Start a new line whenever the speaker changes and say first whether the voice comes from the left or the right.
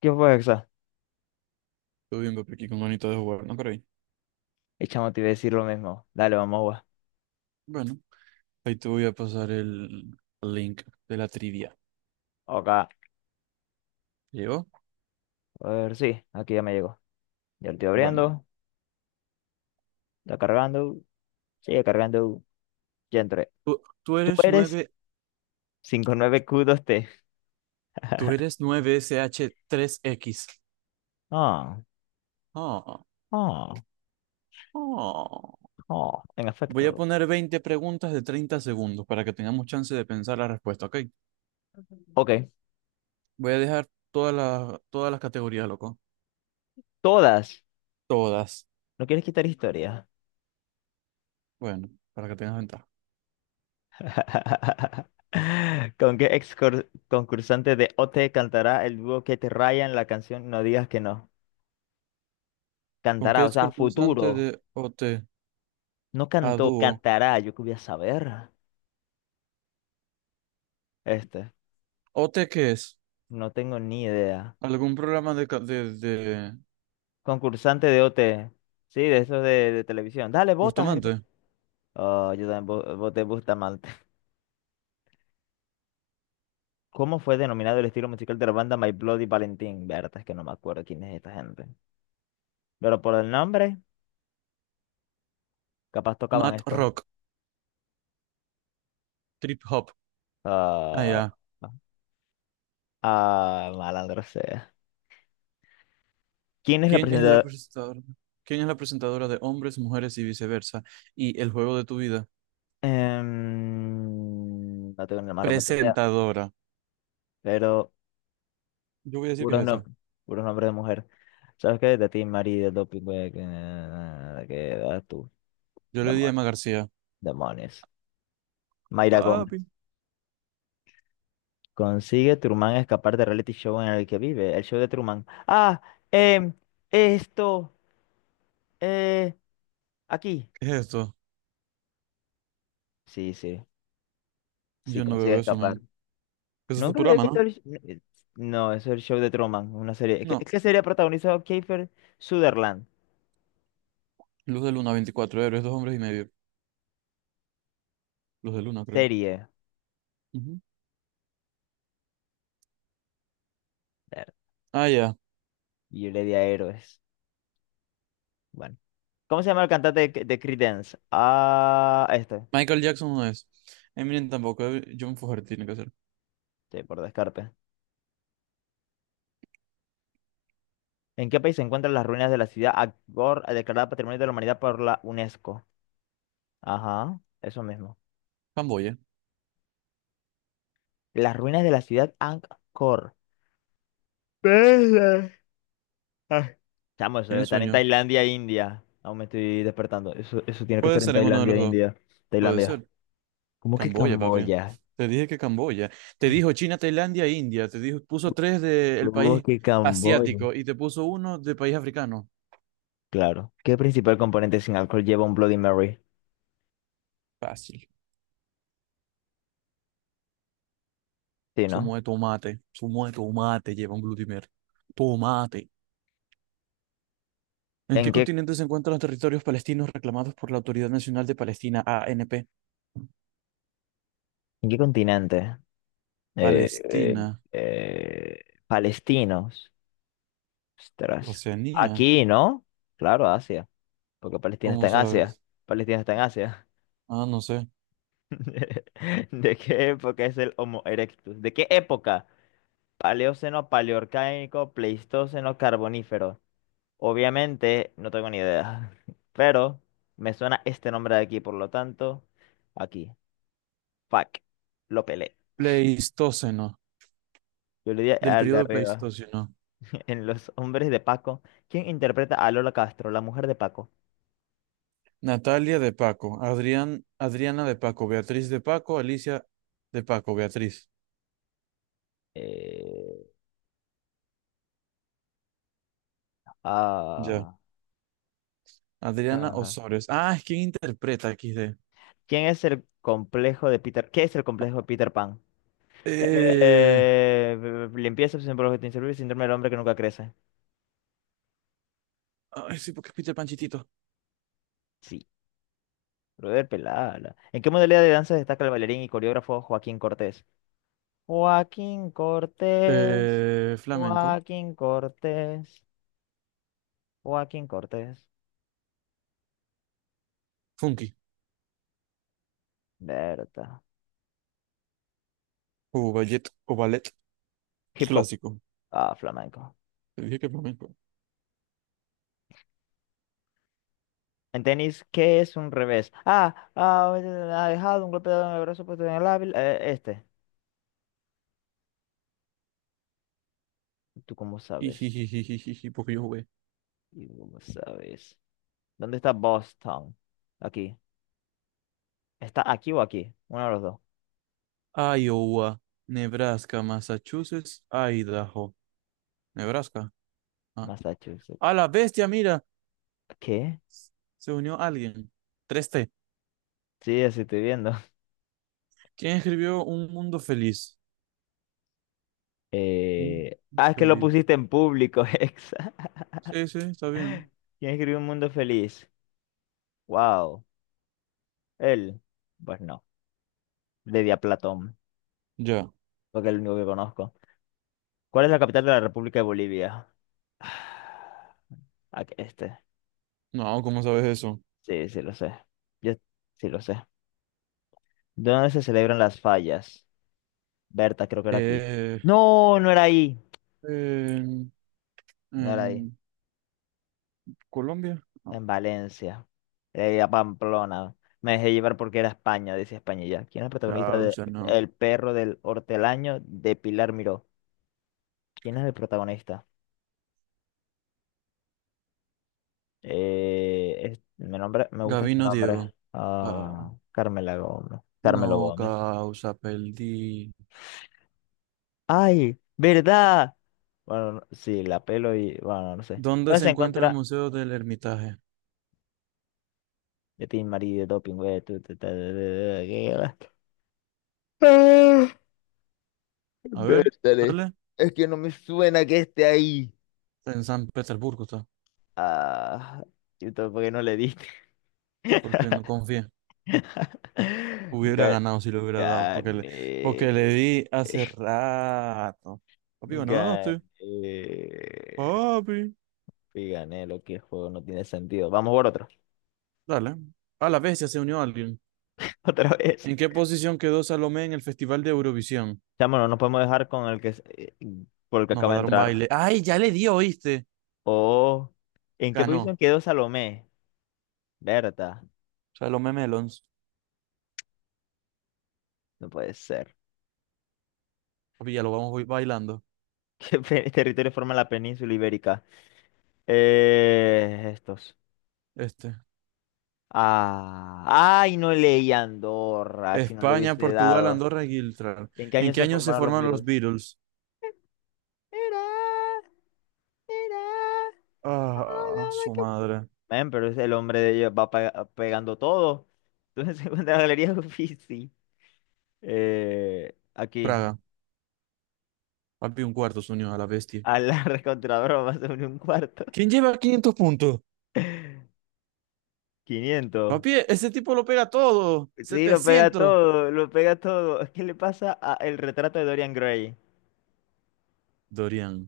left: ¿Qué fue eso?
right: Todo bien, papi, aquí con manito de jugar, ¿no creí?
left: Y chamo, te iba a decir lo mismo. Dale, vamos, gua.
right: Bueno, ahí te voy a pasar el link de la trivia.
left: Acá.
right: ¿Llegó?
left: A ver, sí, aquí ya me llegó. Ya lo estoy
right: Bueno,
left: abriendo. Está cargando. Sigue cargando. Ya entré.
right: tú
left: Tú
right: eres
left: eres
right: nueve.
left: cinco nueve q dos t
right: Tú eres 9 sh tres x.
left: Ah,
right: Ah.
left: ah,
right: Ah.
left: en
right: Voy a
left: efecto.
right: poner 20 preguntas de 30 segundos para que tengamos chance de pensar la respuesta, ¿ok?
left: Ok,
right: Voy a dejar todas las categorías, loco.
left: todas.
right: Todas.
left: ¿No quieres quitar historia?
right: Bueno, para que tengas ventaja.
left: ¿Con qué concursante de OT cantará el dúo que te raya en la canción No digas que no?
right: ¿Con qué
left: Cantará, o
right: es
left: sea,
right: constante
left: futuro.
right: de OT
left: No
right: a
left: cantó,
right: dúo?
left: cantará. Yo qué voy a saber. Este,
right: ¿OT qué es?
left: no tengo ni idea.
right: ¿Algún programa de
left: Concursante de OT. Sí, de esos de televisión. Dale, botas. Eso.
right: Bustamante.
left: Oh, yo también voté Bustamante. ¿Cómo fue denominado el estilo musical de la banda My Bloody Valentine? Verdad, es que no me acuerdo quién es esta gente. Pero por el nombre, capaz tocaban
right: Matt
left: esto.
right: Rock. Trip Hop. Ah,
left: Ah,
right: ya.
left: malandro sea. ¿Quién es la
right: ¿Quién es la
left: presentadora?
right: presentadora? ¿Quién es la presentadora de Hombres, Mujeres y Viceversa? Y El Juego de tu Vida.
left: No tengo ni la más remota idea.
right: Presentadora.
left: Pero
right: Yo voy a decir que es
left: puros, no,
right: esta.
left: puros nombres de mujer. ¿Sabes qué? De ti, Mari, del doping, güey, que vas tú.
right: Yo le di a
left: Demon-
right: Emma García.
left: demonios. Mayra
right: Papi.
left: Gómez. Consigue Truman escapar del reality show en el que vive. El show de Truman. Em, esto, eh, aquí.
right: ¿Qué es esto?
left: Sí, sí
right: Yo no
left: consigue
right: veo eso,
left: escapar.
right: man. Eso es
left: Nunca había
right: Futurama,
left: visto
right: ¿no?
left: el... No, eso es el show de Truman, una serie.
right: No.
left: ¿Qué serie protagonizado Kiefer Sutherland?
right: Luz de Luna, 24 héroes, dos hombres y medio. Luz de Luna, creo.
left: Serie.
right: Ujú.
left: Ver,
right: Ah, ya.
left: yo le di a héroes. Bueno. ¿Cómo se llama el cantante de Creedence? Ah, este.
right: Michael Jackson no es. Eminem tampoco. John Fogerty tiene que ser.
left: Sí, por descarte. ¿En qué país se encuentran las ruinas de la ciudad Angkor declarada Patrimonio de la Humanidad por la UNESCO? Ajá, eso mismo.
right: Camboya.
left: Las ruinas de la ciudad Angkor. Verga. Ah, chamo, eso debe
right: Tiene
left: estar en
right: sueño.
left: Tailandia, India. Aún me estoy despertando. Eso tiene que
right: Puede
left: estar en
right: ser en uno de
left: Tailandia,
right: los dos.
left: India.
right: Puede
left: Tailandia.
right: ser.
left: ¿Cómo que
right: Camboya, papi.
left: Camboya?
right: Te dije que Camboya. Te dijo China, Tailandia, e India. Te dijo, puso tres del
left: ¿Cómo
right: país
left: que Camboya?
right: asiático y te puso uno de país africano.
left: Claro. ¿Qué principal componente sin alcohol lleva un Bloody Mary?
right: Fácil.
left: Sí,
right: Zumo
left: ¿no?
right: de tomate. Zumo de tomate lleva un glutimer. Tomate. ¿En qué
left: ¿En qué,
right: continente se encuentran los territorios palestinos reclamados por la Autoridad Nacional de Palestina, ANP?
left: ¿en qué continente? eh, eh,
right: Palestina.
left: palestinos. Ostras.
right: Oceanía.
left: Aquí, ¿no? Claro, Asia. Porque Palestina está
right: ¿Cómo
left: en Asia.
right: sabes?
left: Palestina está en Asia.
right: Ah, no sé.
left: ¿De qué época es el Homo erectus? ¿De qué época? Paleoceno, paleorcaico, pleistoceno, carbonífero. Obviamente, no tengo ni idea. Pero me suena este nombre de aquí, por lo tanto, aquí. Fuck. Lo pelé.
right: Pleistoceno.
left: Yo le di
right: Del
left: al de
right: periodo
left: arriba.
right: Pleistoceno.
left: En Los Hombres de Paco, ¿quién interpreta a Lola Castro, la mujer de Paco?
right: Natalia de Paco, Adrián, Adriana de Paco, Beatriz de Paco, Alicia de Paco, Beatriz.
left: Eh,
right: Ya.
left: ah,
right: Adriana
left: ah.
right: Osores. Ah, es quien interpreta XD.
left: ¿Quién es el complejo de Peter? ¿Qué es el complejo de Peter Pan?
right: Eh,
left: Limpieza, obsesión por objeto inservible, síndrome del hombre que nunca crece.
right: ay, sí, porque es Peter Panchitito.
left: Sí, brother, pelada. ¿En qué modalidad de danza destaca el bailarín y coreógrafo Joaquín Cortés? Joaquín Cortés,
right: Flamenco.
left: Joaquín Cortés, Joaquín Cortés.
right: Funky.
left: Berta.
right: O ballet
left: Hip hop.
right: clásico.
left: Ah, flamenco.
right: Te dije que flamenco.
left: En tenis, ¿qué es un revés? Ha dejado un golpe de brazo puesto en el hábil. ¿Tú cómo sabes?
right: Ijijijijiji, porque yo jugué.
left: ¿Y tú cómo sabes? ¿Dónde está Boston? Aquí. ¿Está aquí o aquí? Uno de los dos.
right: Iowa, Nebraska, Massachusetts, Idaho. Nebraska. Ah.
left: Massachusetts.
right: A la bestia, mira.
left: ¿Qué?
right: Se unió alguien. Tres t.
left: Sí, así estoy viendo.
right: ¿Quién escribió Un Mundo Feliz? Un Mundo
left: Ah, es que lo
right: Feliz.
left: pusiste en público, Hexa.
right: Sí, sí, está bien.
left: ¿Quién escribió Un Mundo Feliz? Wow. Él. Pues no. Le di a Platón,
right: Ya.
left: porque es el único que conozco. ¿Cuál es la capital de la República de Bolivia? Ah, este.
right: No, ¿cómo sabes eso?
left: Sí, sí lo sé. Yo sí lo sé. ¿Dónde se celebran las fallas? Berta, creo que era aquí.
right: Eh,
left: No, no era ahí.
right: en,
left: No era ahí.
right: en Colombia. No,
left: En Valencia. Era ir a Pamplona. Me dejé llevar porque era España, decía España y ya. ¿Quién es el protagonista de
right: causa, no.
left: El perro del hortelaño de Pilar Miró? ¿Quién es el protagonista? Mi nombre, me gusta este
right: Gabino Diego.
left: nombre.
right: Ah,
left: Ah, Carmela Gómez. Carmelo
right: no,
left: Gómez.
right: causa, perdí.
left: ¡Ay! ¿Verdad? Bueno, no- sí, la pelo y. Bueno, no sé.
right: ¿Dónde
left: ¿Dónde
right: se
left: se
right: encuentra el
left: encuentra
right: Museo del Hermitage?
left: de Team Marie de doping, güey. Tu, ta, ta, ta, ta, ta. Ah,
right: A ver,
left: Vértale.
right: dale.
left: Es que no me suena que esté ahí.
right: En San Petersburgo está,
left: Ah, y todo porque no le diste.
right: porque no confié. Hubiera
left: Ga-
right: ganado si lo hubiera dado, porque le
left: Gané.
right: di hace rato. Papi,
left: Gané.
right: ganaste. Papi.
left: Y gané lo que el juego no tiene sentido. Vamos por otro.
right: Dale. A la bestia se unió alguien.
left: Otra vez.
right: ¿En qué posición quedó Salomé en el Festival de Eurovisión?
left: Chamo, no nos podemos dejar con el que por el que
right: Nos va
left: acaba
right: a
left: de
right: dar un
left: entrar.
right: baile. ¡Ay, ya le dio, oíste!
left: Oh, ¿en qué posición
right: Ganó.
left: quedó Salomé? Berta.
right: Salomé Melons.
left: No puede ser.
right: Papi, ya lo vamos hoy bailando.
left: ¿Qué territorio forma la península ibérica? Estos.
right: Este.
left: Ah, ay, no leí Andorra, si no le
right: España,
left: hubiese
right: Portugal,
left: dado.
right: Andorra y Gibraltar.
left: ¿En qué
right: ¿En
left: año
right: qué
left: se
right: año se
left: formaron los
right: formaron
left: virus?
right: los Beatles?
left: Era, era, oh,
right: Ah,
left: no, my
right: su
left: God.
right: madre.
left: Men, pero es el hombre de ellos va pegando todo. Entonces se encuentra la galería Uffizi. Aquí.
right: Praga. Papi, un cuarto se unió a la bestia.
left: A la recontradora más sobre un cuarto.
right: ¿Quién lleva 500 puntos?
left: 500.
right: Papi, ese tipo lo pega todo.
left: Sí, lo pega
right: 700.
left: todo, lo pega todo. ¿Qué le pasa a el retrato de Dorian Gray?
right: Dorian.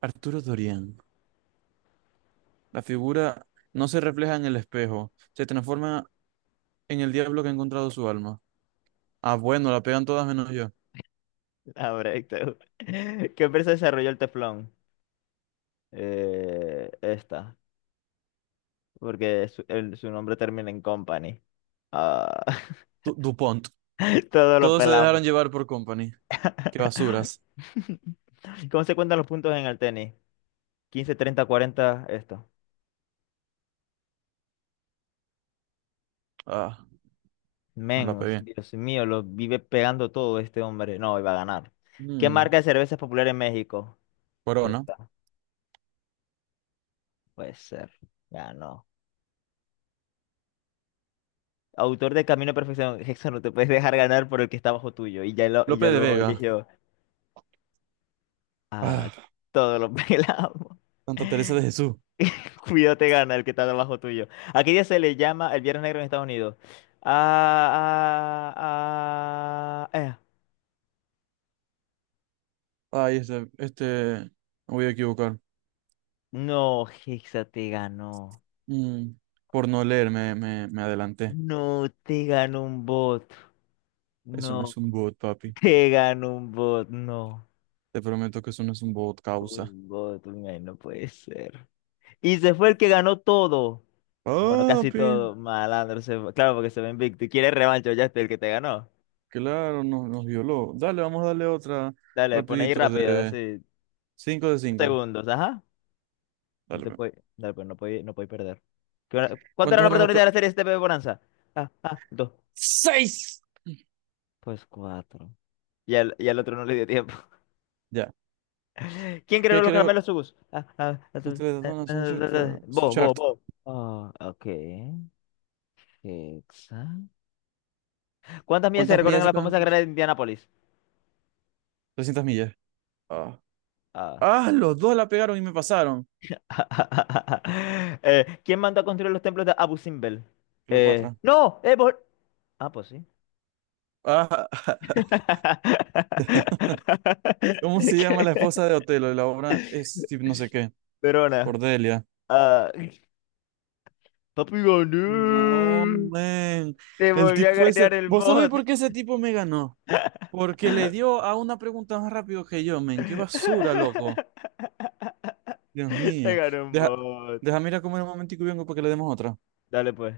right: Arturo Dorian. La figura no se refleja en el espejo, se transforma en el diablo que ha encontrado su alma. Ah, bueno, la pegan todas menos yo.
left: Ah, perfecto. ¿Qué empresa desarrolló el teflón? Esta, porque su nombre termina en company. Ah,
right: DuPont.
left: todo lo
right: Todos se dejaron
left: pelamos.
right: llevar por Company. Qué basuras.
left: ¿Cómo se cuentan los puntos en el tenis? 15, 30, 40, esto.
right: Ah, no la
left: Menos,
right: pegué.
left: Dios mío, lo vive pegando todo este hombre. No, iba a ganar. ¿Qué
right: Mm,
left: marca de cerveza es popular en México?
right: Corona.
left: Esta, puede ser. Ganó. Autor de Camino a Perfección. Eso no te puedes dejar ganar por el que está bajo tuyo. Y y
right: Lope
left: ya
right: de
left: lo
right: Vega.
left: eligió. A
right: Ah,
left: todos los pelamos.
right: Santa Teresa de Jesús.
left: Cuidado te gana el que está debajo tuyo. ¿A qué día se le llama el Viernes Negro en Estados Unidos? Ah, ah, ah, eh.
right: Ay, este, me voy a equivocar.
left: No, Hexa te ganó.
right: Mm, por no leer me adelanté.
left: No te ganó un bot.
right: Eso no es
left: No,
right: un bot, papi.
left: te ganó un bot. No.
right: Te prometo que eso no es un bot, causa.
left: Un bot, un ay, no puede ser. Y se fue el que ganó todo. Bueno, casi
right: Papi.
left: todo. Malandro, se fue. Claro, porque se ve invicto. Y quiere revancha, ya está el que te ganó.
right: Claro, nos violó. Dale, vamos a darle otra
left: Dale, pon ahí
right: rapidito
left: rápido,
right: de
left: así.
right: 5 de 5.
left: Segundos, ajá. No
right: Dale.
left: te
right: Pe.
left: puede, dale, pues, no puede, no puede perder. ¿Cuánto era
right: ¿Cuántos
left: la
right: eran los...
left: oportunidad
right: pre-
left: de la serie este STP Bonanza? Dos.
right: ¡Seis!
left: Pues cuatro. Y y al otro no le dio tiempo.
right: Ya.
left: ¿Quién creó
right: ¿Qué
left: los
right: creo?
left: caramelos Subus? Subus.
right: Ustedes son- son su
left: Vos, vos,
right: chart.
left: vos. Ah, ok. Hexa. ¿Cuántas millas se
right: ¿Cuántas
left: recorren
right: millas
left: a
right: se
left: la
right: quedan?
left: famosa carrera de Indianápolis?
right: 300 millas. Ah.
left: Ah.
right: Ah, los dos la pegaron y me pasaron.
left: ¿Quién mandó a construir los templos de Abu Simbel?
right: Cleopatra.
left: No, vos- Ah, pues sí.
right: Ah, ¿cómo se llama la esposa de Otelo? Y la obra es tipo no sé qué.
left: Verona,
right: Cordelia.
left: ah, papi
right: No,
left: gané.
right: man.
left: Te
right: El
left: volví a
right: tipo ese.
left: ganar el
right: ¿Vos sabés por
left: bot.
right: qué ese tipo me ganó? Porque le dio a una pregunta más rápido que yo, men. Qué basura, loco. Dios
left: Te
right: mío.
left: ganó un
right: Deja,
left: bot.
right: deja, mira comer un momentico y vengo para que le demos otra.
left: Dale pues.